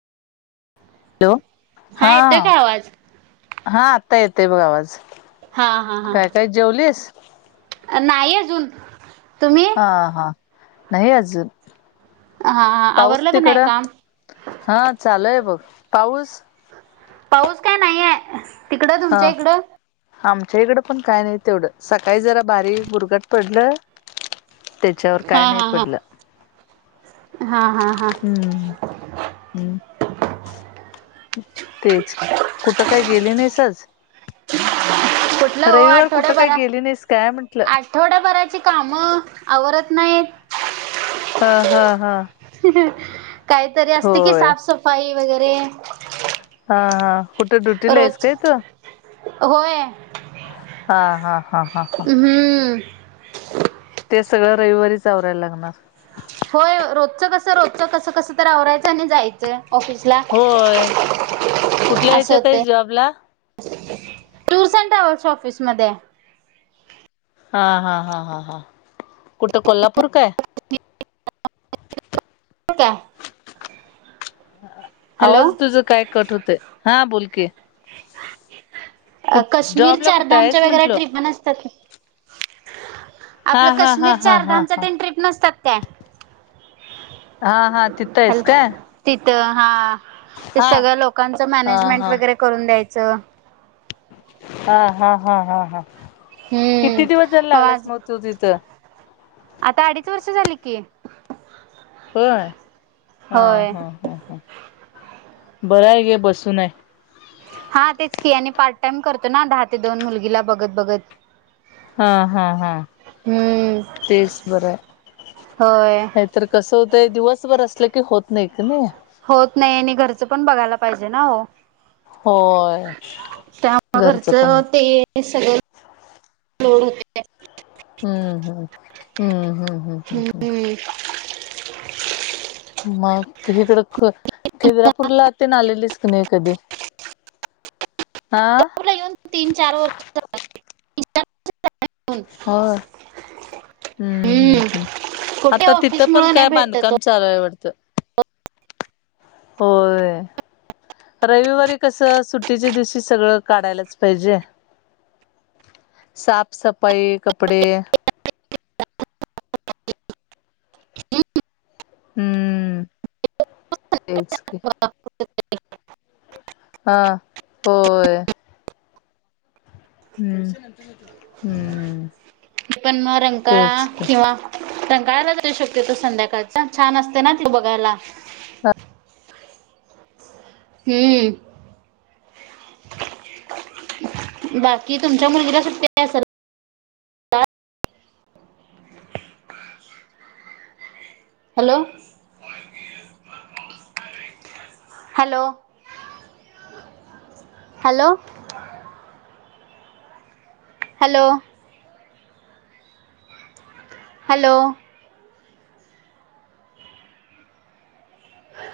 Hello हा येतोय काय आवाज हा आता येतय बघ आवाज. हा हा काय हा काय जेवलीस? नाही अजून तुम्ही? हा हा नाही आजूव हा हा पाऊस आवरलं का नाही तिकडं? काम हा चालू आहे बघ पाऊस. पाऊस काय नाहीये तिकडं हा तुमच्या इकडं? आमच्या इकडं पण काय नाही तेवढं सकाळी जरा बारीक बुरघट पडलं. त्याच्यावर हा काय नाही हा हा पडलं हा हा हा. हम् हम् [inaudible] [unintelligible] तेच कुठं काही गेली नाहीस आज? कुठलं हो रविवार कुठं काही गेली नाहीस काय म्हंटलं? थोड्याभराची कामं आवरत नाहीत. हा हा हा काहीतरी असते कि साफसफाई वगैरे. हा हा. कुठे ड्युटीला आहेस रोज काय तू होय. हा हा हा हा हा. हम्म ते सगळं रविवारीच आवरायला लागणार. होय रोजचं कसं रोजचं कसं कसं तर आवरायचं आणि जायचं. ऑफिस ला होय कुठल्या असं ह्याच्यात आहेस होतय. जॉबला? टूअर्स अँड ट्रॅव्हल्स च्या ऑफिस मध्ये. हा हा हा हा हा कुठं कोल्हापूर काय? हो काय. हॅलो आवाज तुझ काय कट होते हा बोलकी. अ काश्मीर जॉबला कुठं आहेस चारधामच्या वगैर म्हंटलं? ट्रीपा नसत्यात काय हा आपलं हा हा कश्मीरच्या हा हा अर्धामच्या हा. तीन ट्रीप नसतात काय हा हा तित - हॅल तिथं हा ते हा. सगळ्या लोकांचं हा मॅनेजमेंट हा वगैरे, करून द्यायचं. हा हा हा हा हा हम्म किती दिवस जायला लागलास आज मग तू तिथं? आता अडीच वर्ष झाली की. प हा होय. हा ह ह बरं आहे घे बसूनय. हा तेच की आणि पार्ट टाइम करतो ना दहा ते दोन मुलगीला बघत बघत. हा हा हा हम्म तेच बर होय आहे. तर कसं होतंय दिवसभर असलं की होत नाही का नाही. होत नाही आणि घरचं पण बघायला पाहिजे ना हो. होय त्या घरचं ते सगळं, हो. हम्मम हम्म हम्म हम्म हम्म. हम्. मग हिकडं ख ह [inaudible] तुळजा पूर ला ते न आलेलीस क नाही कधी हा, तीन चार वर्ष झाली. होय हम्म हम्म हम्म कुठे आता तिथं ऑफिस पण मुळे नाही काय भेटत ओ. बांधकाम चालूयवडतं. होय. रविवारी कसं सुट्टीच्या दिवशी सगळं काढायलाच पाहिजे. साफसफाई कपडे. [inaudible] हम्म तेच की. हा होय. हम्म हम्म. पण मग रंगकाळा तेच की किंवा, रंकाळला तरी शक्यतो संध्याकाळचा छान असते ना त बघायला. हम्म. बाकी तुमच्या मुलगीला सुट्ट्या hello. Hello. Hello. Hello hello.